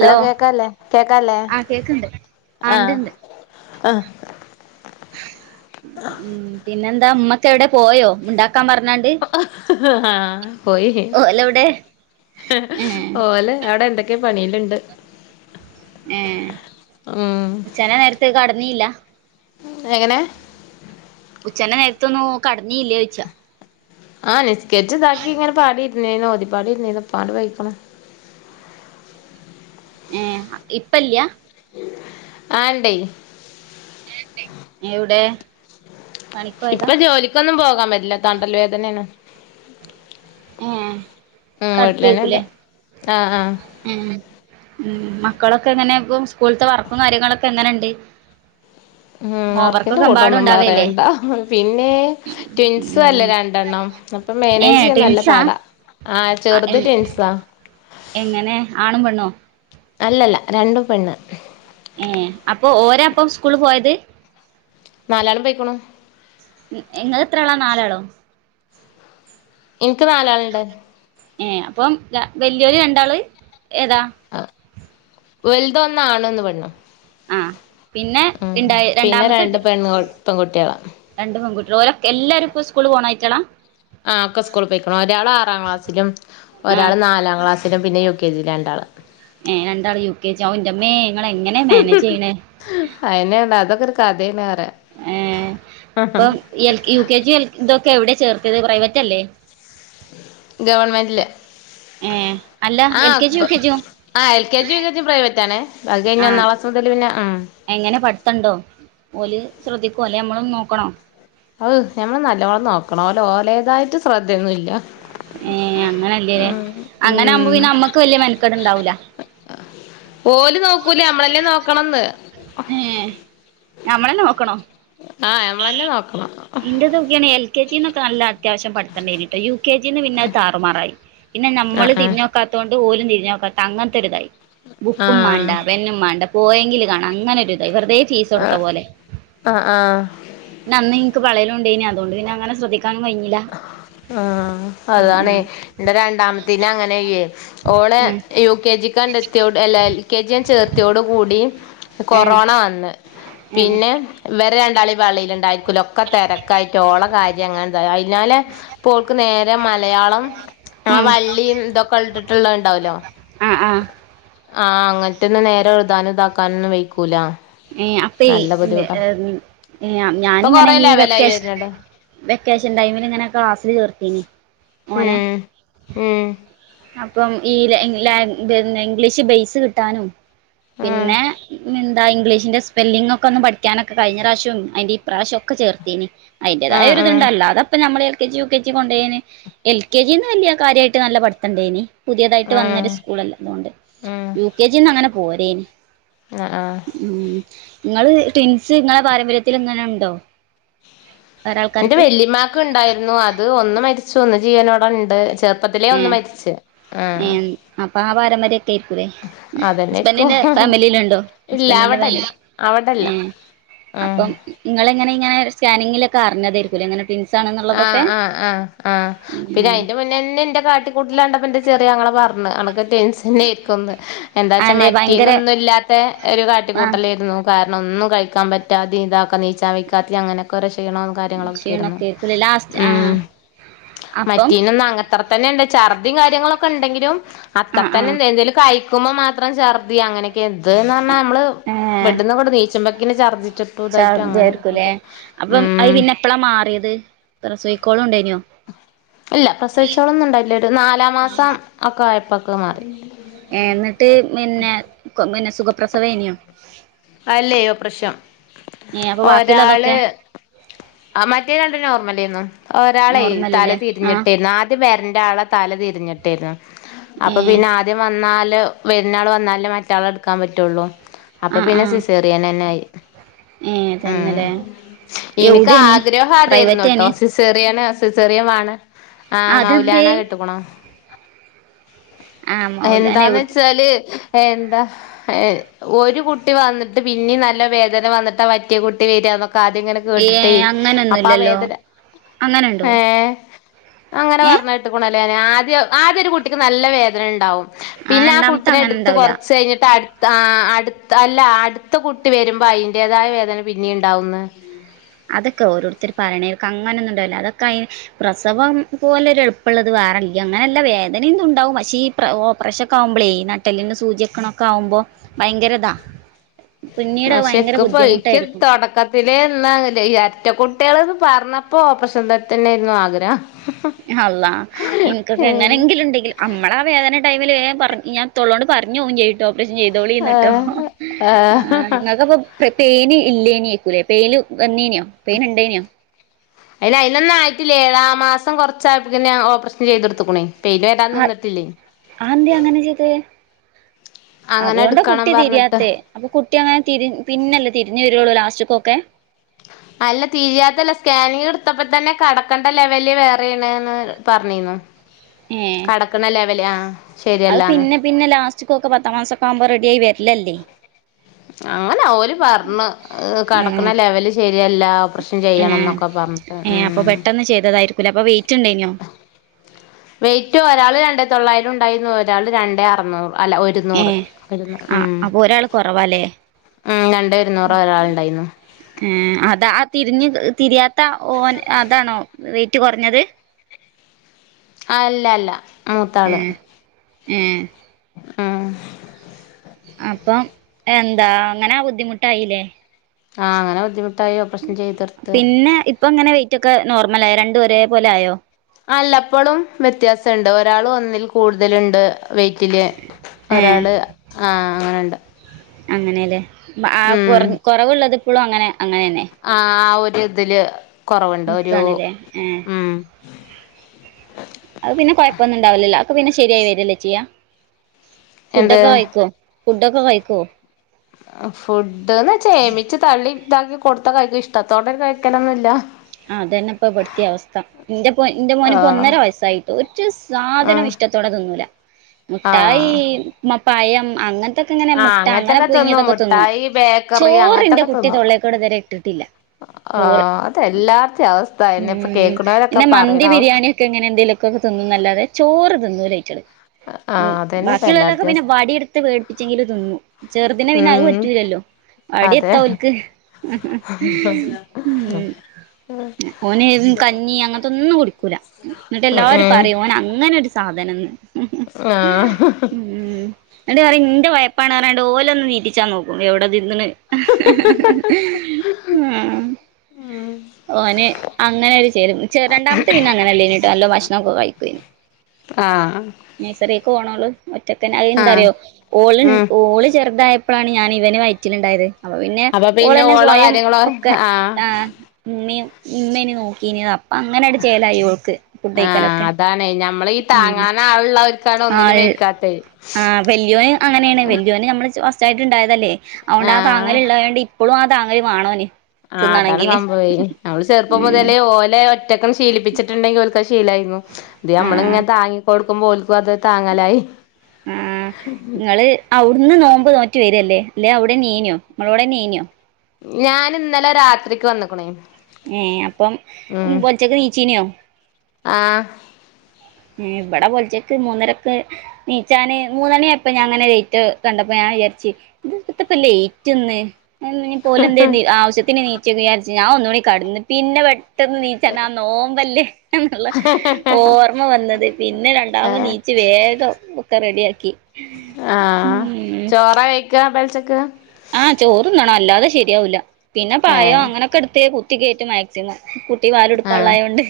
അല്ല കേക്കാല്ല കേക്കാല്ല ആ കേക്ക്ണ്ട് ആ ആ ഉം പിന്നെന്താ ഉമ്മക്ക എവിടെ പോയോ മിണ്ടാ ആ പോയി ഓലെവിടെ ഏ ഓല് അവിടെ എന്തൊക്കെ പണിലുണ്ട് ഏ ഉച്ഛന്റെ നേരത്ത് കെടന്നീല്ല എങ്ങനെ ഉച്ചന നേരത്തൊന്നു കടന്നീല്ലേ ചോയി ച്ച ആ നിസ്കരിച്ച് ഇതാക്കി ഇങ്ങനെ പാടി ഇരുന്നേന് ഓതിപ്പാടിരുന്നേന്ന് പങ്ങോട്ട് പോഴിക്ക്ണ് ഏ ഇപ്പല്യാ ആണ്ടയ് എവിടെ പണിക്കോയതാ ഇപ്പൊ ജോലിക്കൊന്നും പോകാൻ പറ്റില്ല തണ്ടൽ വേദനേണ് ഏ ഉം വീട്ടിലന്നെ ഉണ്ട് കടക്കേക്കൂലേ ആ ഉം ഉ മക്കളൊക്കെ എങ്ങനെ ഇപ്പ സ്കൂളത്തെ വർക്കും കാര്യങ്ങളൊക്കെ എങ്ങനെയുണ്ട് ഉം വർക്കിന്റെ കൂട്ടോ ഒന്നും പറയണ്ട പിന്നെ ട്വിൻസ അല്ലേ ഉം രണ്ടെണ്ണം അപ്പൊ ഏ മേനേജ് ചെയ്യാൻ നല്ല ട്വിൻസാ പാടാ ആ ചെറുത് ടിൻസാ എങ്ങനെ ആണും പെണ്ണോ അല്ലല്ല രണ്ടും പെണ്ണ് ഏ അപ്പൊ ഓര പ്പം സ്കൂളിൽ പോയത് നാലാളും പോയിക്കുണു ഇങ്ങള് എത്ര ആളാണ് നാലാളോ എനിക്ക് നാലാള് ഇണ്ട് വലിയൊരു രണ്ടാള് ഏതാ വലുതൊന്ന ആണും ഒരു പെണ്ണും ആഹ് പിന്നെ ഇണ്ടായി പിന്നെ രണ്ടാമത്തെ രണ്ട് പെണ്ണുകൾ പെൺകുട്ടികൾ രണ്ട് പെകുട്ടികൾഓലെ ക്കെ എല്ലാരുംസ്കൂള് പോണായിറ്റാളാ ആ ഒക്കെ സ്കൂളിൽ പോയി കുണു ഒരാൾ ആറാം ക്ലാസ്സിലും ഒരാൾ ആഹ് നാലാം ക്ലാസ്സിലും പിന്നെ യു കെ ജി ല് രണ്ടാൾ പ്പ രണ്ടാളും യുകെജിയാ ഹൗ ന്റമ്മേ ങ്ങൾ എങ്ങനെ മാനേജ് ചെയ്യണേ അയെന്നേണ് അതൊക്കെ ഒരു കഥേണ് പറയാ ഏ അപ്പം എൽയുകെജി എൽ ഇതോ എവിടെ ചേർക്കല് പ്രൈവറ്റ് അല്ലേ ഗവൺമെന്റില് ഏ അല്ല എൽകെജിയും യുകെജി യോ ആ L K G V K G പ്രൈവറ്റാണെ ബാക്കി ആഹ് ഒന്നാം ക്ലാസ് മുതല് പിന്നെ ആ എങ്ങനെ പഠിത്തണ്ടോ ഓല് ശ്രദ്ധിക്കൂ അല്ലോനമ്മള് നോക്കണോ ഔ ഞമ്മള് നല്ലവോണം നോക്കണോ ലൊ ഓലേതായിട്ട് ശ്രദ്ധയൊന്നും ഇല്ല ഏ അങ്ങനെല്ലേല്ലേ അങ്ങനെ ആകുമ്പോ ഉം പിന്നെ അമ്മക്ക് വലിയ മെൽക്കട് ഇണ്ടാവൂല ഓല്നോക്കൂ ല്ല നമ്മളെന്നെ നോക്കണംന്ന് നമ്മളെ നോക്കണോ ആഹ് നഞമ്മളന്നെ നോക്ക ഇന്റെതൊക്കെയാണ് എൽകെജിന്ന് നല്ല അത്യാവശ്യം പഠിത്തം ഉണ്ടായിരുന്നുടോ യു കെ ജിന്ന് പിന്നെ അത് താറുമാറായി പിന്നെ നമ്മൾ ആഹ് തിരിഞ്ഞു നോക്കാത്തത് കൊണ്ട് ഓലും തിരിഞ്ഞു നോക്കാത്ത അങ്ങനത്തെ ഒരു ഇതായി ബുക്കും ആഹ് മാണ്ട പെന്നും മാണ്ട പോയെങ്കിൽ കാണാം അങ്ങനെ ഒരു ഇതാണ് ഇവർ. പിന്നെ ആഹ് ആഹ് ആഹ് ആഹ് അന്ന് എനിക്ക് പള്ളിയിൽ ഉണ്ടായിരുന്നു അതുകൊണ്ട് അങ്ങനെ ശ്രദ്ധിക്കാൻ.. ഇല ആ അതാണ് എന്റെ രണ്ടാമത്തേതിന് അങ്ങനെ ചെയ്യെഓള് ഉം ഉം യു കെ ജി കണ്ടത്തിയോട് അല്ല എൽ കെ ജി ഞാൻചേർത്തിയോടു കൂടി ഏ കൊറോണ വന്ന് ഏ പിന്നെ ഇവരെ രണ്ടാളെയും പള്ളിയിൽ ഉണ്ടായിരിക്കില്ലോ ഒക്കെ തിരക്കായിട്ട് ഓള് കാര്യം അങ്ങനെ തായി ഹൈ പിന്നാലേപ്പോൾക്ക് നേരെ മലയാളം ആ ഉം വള്ളിയും ഇതൊക്കെ ഇട്ടട്ടുള്ളത് ഉണ്ടാവല്ലോ അ ഹ ആഹ് അങ്ങനത്തൊന്ന് നേരെ എഴുതാനും ഇതാക്കാനുംഒന്നും വെക്കൂല ഏ അപ്പൊ ഇപ്പൊ ഞാനിങ്ങനെ കൊറേ ഈ ലെവലായി വെക്കേഷ വരുന്നുണ്ട് വെക്കേഷൻ ടൈമിൽ ഇങ്ങനെ ക്ലാസ്സില് ചേർത്തീനി ഓനെ ഉം ഉം അപ്പം ഈ ല ല ഇംഗ്ലീഷ് ബെയസ് കിട്ടാനും ഉം പിന്നെ [unintelligible] ആ ഇംഗ്ലീഷിന്റെ സ്പെല്ലിംഗ് ഒക്കെ ഒന്ന്പഠിക്കാനും കഴിഞ്ഞ പ്രാവശ്യം അയിന്റെ ഇപ്രാവശ്യം ചേർത്തിരുന്നു അയിന്റെതായ ഉം ഒരു ഉം ഇതുണ്ട് അല്ലാതെ പ്പൊ നമ്മള് K G U K G കൊണ്ടായിരുന്നു എൽകെജി വലിയ കാര്യായിട്ട് നല്ല പഠിത്തണ്ടായിരുന്നു. പുതിയതായിട്ട് ഉം വന്നൊരു സ്കൂളല്ല അതുകൊണ്ട് ഉം യു കെ ജിന്ന് അങ്ങനെ പോരേന് ആഹ് ആഹ് ഉ നിങ്ങള് ൻസ് ഇങ്ങളെ പാരമ്പര്യത്തിൽ ഇങ്ങനെ ഉണ്ടോ എന്റെ വേറാൾക്കാർക്ക് വെല്ലിമാക്ക് ഉണ്ടായിരുന്നു അത് ഒന്ന് മരിച്ചു ഒന്ന് ജീവനോട ഉണ്ട് ചേർ ഏ ഏ അപ്പൊ ആ പാരമ്പര്യംൊക്കെ ആയിരിക്കൂേ അതന്നെയായിരിക്കും ഹസ്ബൻറിിന്റെ ഫാമിലിണ്ടോ ഇല്ല ഹബന്റെ ഫ അവിടെല്ല അവിടെല്ല അപ്പ ആഹ് നിങ്ങനെ ഇനെ സ്കാനിങ്ങില ഒക്കെ അഞ്ഞതായിരിക്ക അനെ ആഹ ആഹ് ആഹ് ആ പിന്നെ ഉം അയിന്റെ മുന്നേന്നെ എന്റെ കാട്ട ആട്ടിക്കൂട്ടിലാണ്ടപ്പന്നന്റെ ചെറിയ ഞെ പറഞ്ഞ അ എന്താച്ചാ അതെ ഭയങ്കര മറ്റീന്നൊന്നും ഇല്ലാത്ത ഒരു ആ കാട്ടിക്കൂട്ടലായിരുന്നു കാ ഒന്നും കഴിക്കാൻ പറ്റാത ഇതാക്കക്ക നീച്ചാ വക്കാത്തി അങ്ങനെയൊക്കെക്ഷണണം കാര്യങ്ങളൊക്കെയിരുന്നു ഫ ലാസ്റ്റ് ആ അ അപ്പം മറ്റീന ഒന്ന അങ്ങത്ര തന്നെ ഉണ്ട് ഛർദിയ കാര്യങ്ങളൊക്കെ ഉണ്ടെങ്കിലും ആ അത്ര ആ തന്നെന്ത എന്തും കഴിക്കുമ്പോ മാത്രം ചെർദ അങ്ങനെയൊക്കെ എന്ത്ന്ന് പറഞ്ഞാ നമ്മള് ഏ വെട്ടന്ന് കൂടെ നീച്ചമ്പക്കെ ചഛർജിച്ചിട്ടും ഇതായിട്ടും അങ്ങനെ ഛർദിയായിരിക്കൂലേ ബുദ്ധിമുട്ട് ഉ സീക്കോളും ഉണ്ടായിനോ ഇല്ല പ്രസവിച്ചോളൊ ഒന്നും ഉണ്ടായില്ല ഒരു നാലാ മാസം ഒക്കെ ആയപ്പൊക്കെ മാറി സുഖപ്രസവേനിയ അല്ലയോ പ്രശ്നം ഏ അപ്പൊ ഒരാള് ബാക്കിയുള്ളതൊക്കെ ആ മറ്റേ രണ്ട് നോർമലന്നും ഒരാളെ തല നോർമലില്ലേ ആഹ് തിരിഞ്ഞിട്ടേരുന്നു ആദ്യ പേരന്റെ ആളെ തല തി ഏ അപ്പൊ പിന്നെ ആദ്യ വന്ന വരുന്ന ആൾ വന്നാലേ മറ്റാളെ എടുക്കാൻ പറ്റുള്ളു അപ്പൊ ആഹ് പിന്നെ ആഹ് സിസേറിയൻെ തന്നെ ആയി ഏ ഉം തന്നെല്ലേ എ എനിക്ക് ആഗ്രഹം അതായിരുന്നു കേട്ടോ സിസെറിയാണ് സിസെറിയമാണ് ആഹ് അതെന്തേ മൗലാനാ കെട്ടിക്കണോ ആഹ് മൗലാന എന്താന്ന് എവി വെച്ചാല് എന്താ ഒരു കുട്ടി വന്നിട്ട് പിന്നീ നല്ല വേദന വന്നിട്ടാ പറ്റിയ കുട്ടി വരിക എന്നൊക്കെ കാതെങ്ങനെ ഏ കേട്ട് അപ്പ അങ്ങനൊന്നുല്ലല്ലോ വേദ അങ്ങനെണ്ടോ അങ്ങനെ ഏ പറട്ട അെ ആദ്യ ആദ്യ ഒരു കുട്ടിക്ക് നല്ല വേദന ഉണ്ടാവും പിന്നെ ആ രണ്ടാമത്തെ കൂട്ടിനെ അങ്ങനെ എടുത്ത് ഉണ്ടാവൂല കുറച്ച് കഴിഞ്ഞിട്ട് അ ആ അടു അല്ല അടുത്ത കുട്ടി വരുമ്പോ അയിന്റേതായ വേദന പിന്നെ ഉണ്ടാവുന്ന അതൊക്കെ ഓരോരുത്തർ പറയണക്ക അങ്ങനെ ഒന്നുംണ്ടാവല്ലോ അതൊക്കെ അ പ്രസവം പോലെ ഒരുരു എളുമുള്ളള്ളത് വേറല്ല അങ്ങനെല്ല വേദനയും ഇതുണ്ടാവും പക്ഷേ ഈ ഓപ്പറേഷൻ ഒക്ക ആകുമ്പോളേ ഈ നട്ടലിന്ന് സൂചക്കണൊക്കെ ആകുമ്പോ ഭയങ്കരതാണ് പക്ഷെക്ക പയിക്ക് തുടക്കത്തിലേ ഒറ്റ കുട്ടികൾ പറഞ്ഞപ്പോ പ്രശന്ത തന്നെയായിരുന്നു ആഗ്രഹം അല്ലാ നിനിക്കൊക്കെ ഏഹ് എങ്ങനെങ്കിലും ഉണ്ടെങ്കിൽ നമ്മള ആ വേദന ടമിൽ പറ ഞൻ തൊള്ളോണ്ട് പറഞ്ഞു ച്ട്ടോ കു ചെയ്തോളിന്ന്ിട്ടോ ആഹ് ആഹ് ആ നിങ്ങക്കപ്പ പേന് ഇല്ലേനക്കൂലേ പേയിന് വന്നനോ പേന ഇണ്ടേനെയോ അ അയിതിനൊന്നും ആയിട്ടില്ലേ ആ മാസം കൊറച്ചായ ഓപ്പറേഷൻ ചെയ്തെടുത്തക്കണേ പേര് വരാന്ന് ആഹ് നിന്നിട്ടില്ലേ അതെന്തേ അങ്ങനെ ചെയ്തേ അങ്ങനെ അതുകൊണ്ടാ എടുക്കണം കുട്ടി പറഞ്ഞിട്ട് തിരിയാത്ത അപ്പൊ കുട്ടി അങ്ങനെ തി പിന്നല്ലേ തിരിഞ്ഞു വ ള്ള ലാസ്റ്റക്കൊക്കെ ഉം അല്ല തീരിയാത്തല്ല സ്കാനിങ് എടുത്തപ്പോ തന്നെ കടക്കണ്ട ലെവല് വേറെണ്ന്ന് പറഞ്ഞിന്നു ഏ കടക്കണ ലെവല് ആഹ് അത് ശരിയല്ലാന്ന് പിന്നെ പിന്നെ ലാസ്റ്റക്ക്ൊക്കെ പത്താം മാസൊക്കെ ആവുമ്പോ വി രലല്ലേ അങ്ങനെ അവര് പറഞ്ഞ ഉം കടക്കുന്ന ഉം ലെവല് ശരിയല്ല ഓപ്പറേഷൻ ചെയ്യണം എന്നൊക്കെ പറഞ്ഞിട്ട് ഏ് അപ്പ ഉം പെട്ടെന്ന് ചെയ്തതായിരിക്കൂല അപ്പ വെയിറ്റ്ണ്ടായിനോ വെയിറ്റ് ഒരാൾ രണ്ടേ തൊള്ളായിരം ഉണ്ടായിരുന്നു ഒരാൾ രണ്ട അറുന്നൂറ് അല്ല ഏ ഒരുന്നൂറ് ഒരുുന്നൂ ആ ഉം അപ്പൊ ഒരാള് കുറവാല്ലേ ഉം രണ്ടോ ഇരുന്നൂറോ ഒരാൾുണ്ടായിരുന്നു തിരിഞ്ഞു തിരിയാത്ത ഓൻ അതാണോ റേറ്റ് കുറഞ്ഞത് ആ അല്ല അല്ല മൂത്താള് ഉഏ ആഹ അപ്പം എന്താ അങ്ങനെ ബുദ്ധിമുട്ടായില്ലേ ആ അങ്ങനെ ബുദ്ധിമുട്ടായി ഓപ്പറേഷൻ ചെയ്തെടുത്ത് പിന്നെ ഇപ്പൊ ഇങ്ങനെ വെറ്റ്ൊക്കെ നോർമല ആയോ രണ്ടുപേരെ പോലെ ആയോ അല്ലപ്പോഴും വ്യത്യാസുണ്ട് ഒരാൾ ഒന്നിൽ കൂടുതലുണ്ട് വെറ്റില് ഒരാള് അങ്ങനെയുണ്ട് അങ്ങനെയല്ലേ ആ കൊ കുറവുള്ളത് ഇപ്പോഴും അങ്ങനെ അങ്ങനെ തന്നെ ആഹ ആ ഒരു ഇതില് കുറവുണ്ട് ഒരു നിക്കാണ്ല്ലേ ഏ ഉം അത് പിന്നെ കൊഴപ്പൊന്നും ഉണ്ടാവലല്ലോ പിന്നെ ശരിയായി വരല്ലച്ചിയ എന്ത് ഫുഡൊക്കെ കഴിക്കോ ഫുഡൊക്കെ കഴിക്കോ ഫുഡ്ന്ന് ചേമിച്ച് തള്ളി ഇതാക്കി കൊടുത്ത കഴിക്കും ഇഷ്ടത്തോടെ കഴിക്കണംൊന്നുമില്ല ആ് അതന്നെ ഇപ്പൊ പെടുത്തിയ അവസ്ഥ എന്റെ എന്റെ മോന് ഇപ്പോ ആഹ് ഒന്നര വയസായിട്ട് ഒ സാധനം ഉം ഇഷ മുറ്റത്തോടെ ന്നൂല മുട്ടായി ആഹ് മ പയം അങ്ങന ഇൊക്കെ ഇങ്ങനെ ആഹ് മുട്ട അങ്ങനെ അങ്ങനത്തൊക്കെ പൊങ്ങിയതൊക്കെ തിന്നും മുട്ടായി ബേക്കറി ചോറിന്റെ കുട്ടി തൊള്ളേൽക്കൂടെ ഇതുവരെ ഇട്ടിട്ടില്ല ചോറ് ആഹ അത എല്ലാർത്ത അവസ്ഥ എന്നന്നെ ഇപ്പൊ ഉം കേൾക്കണവരൊക്കെ പറയണ അവസ്ഥ എന്തെലൊക്കൊക്ക തിന്നും നല്ലാതെ ചോറ് തിന്നു ലൈറ്റ ആഹ ഉ ബാക്കിയുള്ളള്ളവലൊക്കെ പിന്നെ വാടിയെടുത്ത് പേടിപ്പിച്ചെങ്കിൽ തിന്നു ചെറുന്നെ പിന്നെ അത് ഉം പറ്റൂലല്ലോ അടി അതെ എത്ത അവലക്ക് ഉ ഉം ഓന് കഞ്ഞി അങ്ങനത്തെ ഒന്നും കുടിക്കൂല എന്നിട്ട് ഉം എല്ലാരരും പറയും ഓന അങ്ങനെ ഒരു സാധനം ആഹ എ പറ നിന്റെ വായപ്പാണ് പററാണ്ട് ഓലെ ഒന്ന് നീറ്റിച്ചാ നോും എവിടെ എ ആ ഓന് അങ്ങനെ ഒരു ചേരുംെ രണ്ടാമത്തെ പിന്നെ അങ്ങനെല്ല ഇട്ട് നല്ലോ ഭക്ഷണം ഒക്കെ കഴിക്കുന് ആ ഒറ്റക്ക അ എന്താറോ ഓ ഉം ഓള് ചെറുതായ അപ്പോഴാണ് ഞാൻ ഇവന് വയറ്റിലുണ്ടായത് അപ്പൊ പിന്നെ അപ്പൊ പിന്നെ ഓളന്നെ ഓളോ സ്വയം കാര്യങ്ങളോ ഒക്കെ ആഹ് ആ ഉമ്മ ഉമ്മേനെ നോക്കീ അപ്പ അങ്ങനെ അടിച്ചല അയോൾക്ക് ആഹ അതാണ്േ ഞമ്മൾീഈ ഉം താങ്ങാാന ആളള്ളവർക്കാണ് ഒന്നിനും വെക്കാത്തത് വ അങ്ങനെയാണ് വലല്ിയോ നമ്മ ായിട്ടുണ്ടായതല്ലേ അതൊണ്ട് ആ താങ്ങൽ ആഹ് ഉണ്ടായതത്ൊണ്ട് ഇപ്പോഴും ആ താങ്ങൽ വണോന് ആ അതാണ് സംഭവം നമ്മള് ചെറുപ്പം ഉം മുതലേ ഓലെ ഒറ്റക്കൻ ശീലിപ്പിച്ചിട്ടുണ്ടെങ്കിൽക്ക ശീലായിരുന്നു ഇ നമ്മള ആഹ് ഇങ്ങനെ താങ്ങി കൊടുക്കുമ്പോലക്കും അത താങ്ങലായി ആഹ നിങ്ങള് ഒന്ന് നോുമമ്പോ് നോറ്റി വരല്ലേ അല്ലെ അവിടെ നീനിയോ നമ്മളോവിടെ നീനിയോ ഞാന ഇന്നലെ രാത്രിക്ക് വന്നക്കണേ ഏ അപ്പം ഉ പോൊലച്ചൊക്കെ നീച്ചീനോ ആഹ ഇവിടെ പൊലിച്ചേക്ക് മൂന്നരൊക്കെ നീച്ചാന് മൂന്നണിയായപ്പ ഞാൻ അങ്ങനെറ്റ് കണ്ടപ്പോ ഞ ഞൻ വിചാരിച് ത് പ്പ ത്താ ന്ന് ലൈറ്റ് ന്ന് [unintelligible] പോലും എന്ത ആശ്യത്തിന് നിച്ചിന് വി ചാരിച് ഞാൻ ഒന്നൂടി കെടന്ന് പിന്നെ ഇവിടെ പെട്ടന്ന് നീചാണ്ട് ആ നോമ്പല്ലേ ന്നുള്ള ഓർ ഉർമ്മ വന്നത് പിന്നെ രണ്ടാമത് ഏഹ് നീച്ച വേഗം ഒക്കെ റെഡിയാക്കി ആ ഉം ചോറ കഴിക്കാ പേൽച്ചക്ക് ആഹ് ചോർന്നണം അല്ലാതെ ശരിയാവൂല പിന്നെ പയം ഏഹ് അങ്ങനെയൊക്കെ എടുത്ത് കുത്തി കുത്തി കയറ്റും മാക്സിമം കുട്ടി പാൽ ആഹ് കൊടുക്കാനുള്ളയൊണ്ട്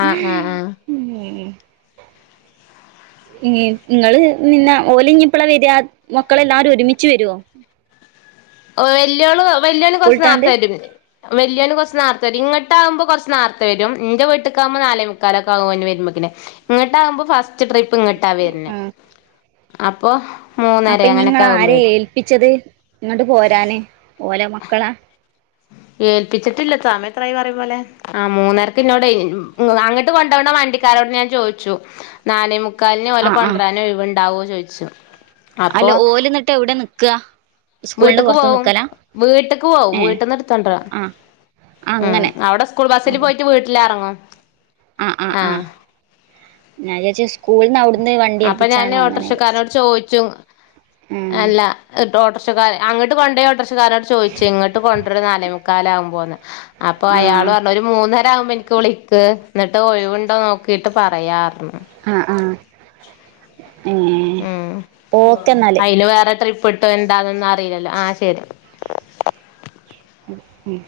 ആഹ് ആഹ് ആഹ് ങ്ങള് നിന്ന ഓലഞ്ഞിപ്പളെ വരെ മക്കളെല്ലാരും ഒരുമിച്ച് വരുവോ ആ വല്ലിഒള്ള് വാല്ലിഒള്ള് കൊർച്ച്‌ സ്കൂളിട്ടാണ്ട് നർത്തെ വരും ഇന്ഞ്ഞ് വല്ല്യള്ള് കുറച്ച് ന്നാർത്തവരും ഇങ്ങട്ട ആകുമ്പോ കുറച്ച് ന്നാർത്ത വരും ഇന്റെ വീട്ടേക്കാവുമ്പോ നാലെമുക്കാലോക്കാക്കും വരുമ്പോത്തിൻ... ഇങ്ങോട്ട ആകുമ്പോ ഫസ്റ്റ് ട്രിപ്പ് ഇങ്ങോട്ടാ വരുന്നെ ആഹ് അപ്പൊ മൂന്നര അപ്പൊ നിങ്ങള അങ്ങനൊക്കെ ആര ആകുമ്പോ വരും ഏൽപ്പിച്ചത് ഇങ്ങോട്ട് പോരാന് ഓലെ മക്കളാ ഏൽപ്പിച്ചിട്ടില്ല സാമത്രായി പറയുംപോലെ ആ മുന്നരക്ക് ഇന്ഞ്ഞ് അങ്ങോട്ട് കൊണ്ടോണ വണ്ടിക്കാര.. [unintelligible] ഞാൻ ചോദിച്ചു നാലെ മുക്കാലിന് ഓലെ ആഹ് ആഹ് കൊണ്ട്റാന്ന് ഓയിവ് ഉണ്ടാവോന്ന് ചോദിച്ചു.. അല്ല ഓലന്നിട്ട എവിടെ നിക്കാ സ്കൂളിന്റെ വീട്ടക്ക് പുറത്ത് പോവും നിക്കലാ വീട്ടക്ക് പോവും ഏഹ് വീട്ടിൽന്ന് എടുത്തണ്ടറാ ആഹ് ഉം അങ്ങനെ അവിടെ സ്കൂൾ ബസ്സിൽ പോയിട്ട് വീട്ടിൽ എറങ്ങും.. ആ ആ ആ ഞൻ വിചാരിച്ച് സ്കൂൾ ന്ന വിട അപ്പൊ ഞാന് ഓട്ടറിക്ഷക്കാരനോട് ചോദിച്ചു ഉം അല്ല ഹ് ഓട്ടോറിക്ഷക്കാര അങ്ങോട്ട് കൊണ്ടോയ ഓട്ടോറിക്ഷ ക്കരൻ റിക്ഷ ക്കാരന്നോട് ചോദിച്ചു ഇങ്ങോട്ട് കൊണ്ട്രോ നാലെ മുക്കാലക്കുമ്പോന്ന് അപ്പൊ അയാള് ആഹ് പറഞ്ഞ ഒരു മൂന്നര ആവും ബോ ന്.. ക്ക് വിളക്ക് ന്നിട്ട് ഒഴിവുണ്ടോന്ന് നോക്കിട്ട് പറയാ പറഞ്ഞ്.. ആ ആ ഉ അയില് വേറെഎത്ര [unintelligible] എന്താന്നൊന്നും അറിയില്ലല്ലോ ആഹ് ശരി ഉം ഉം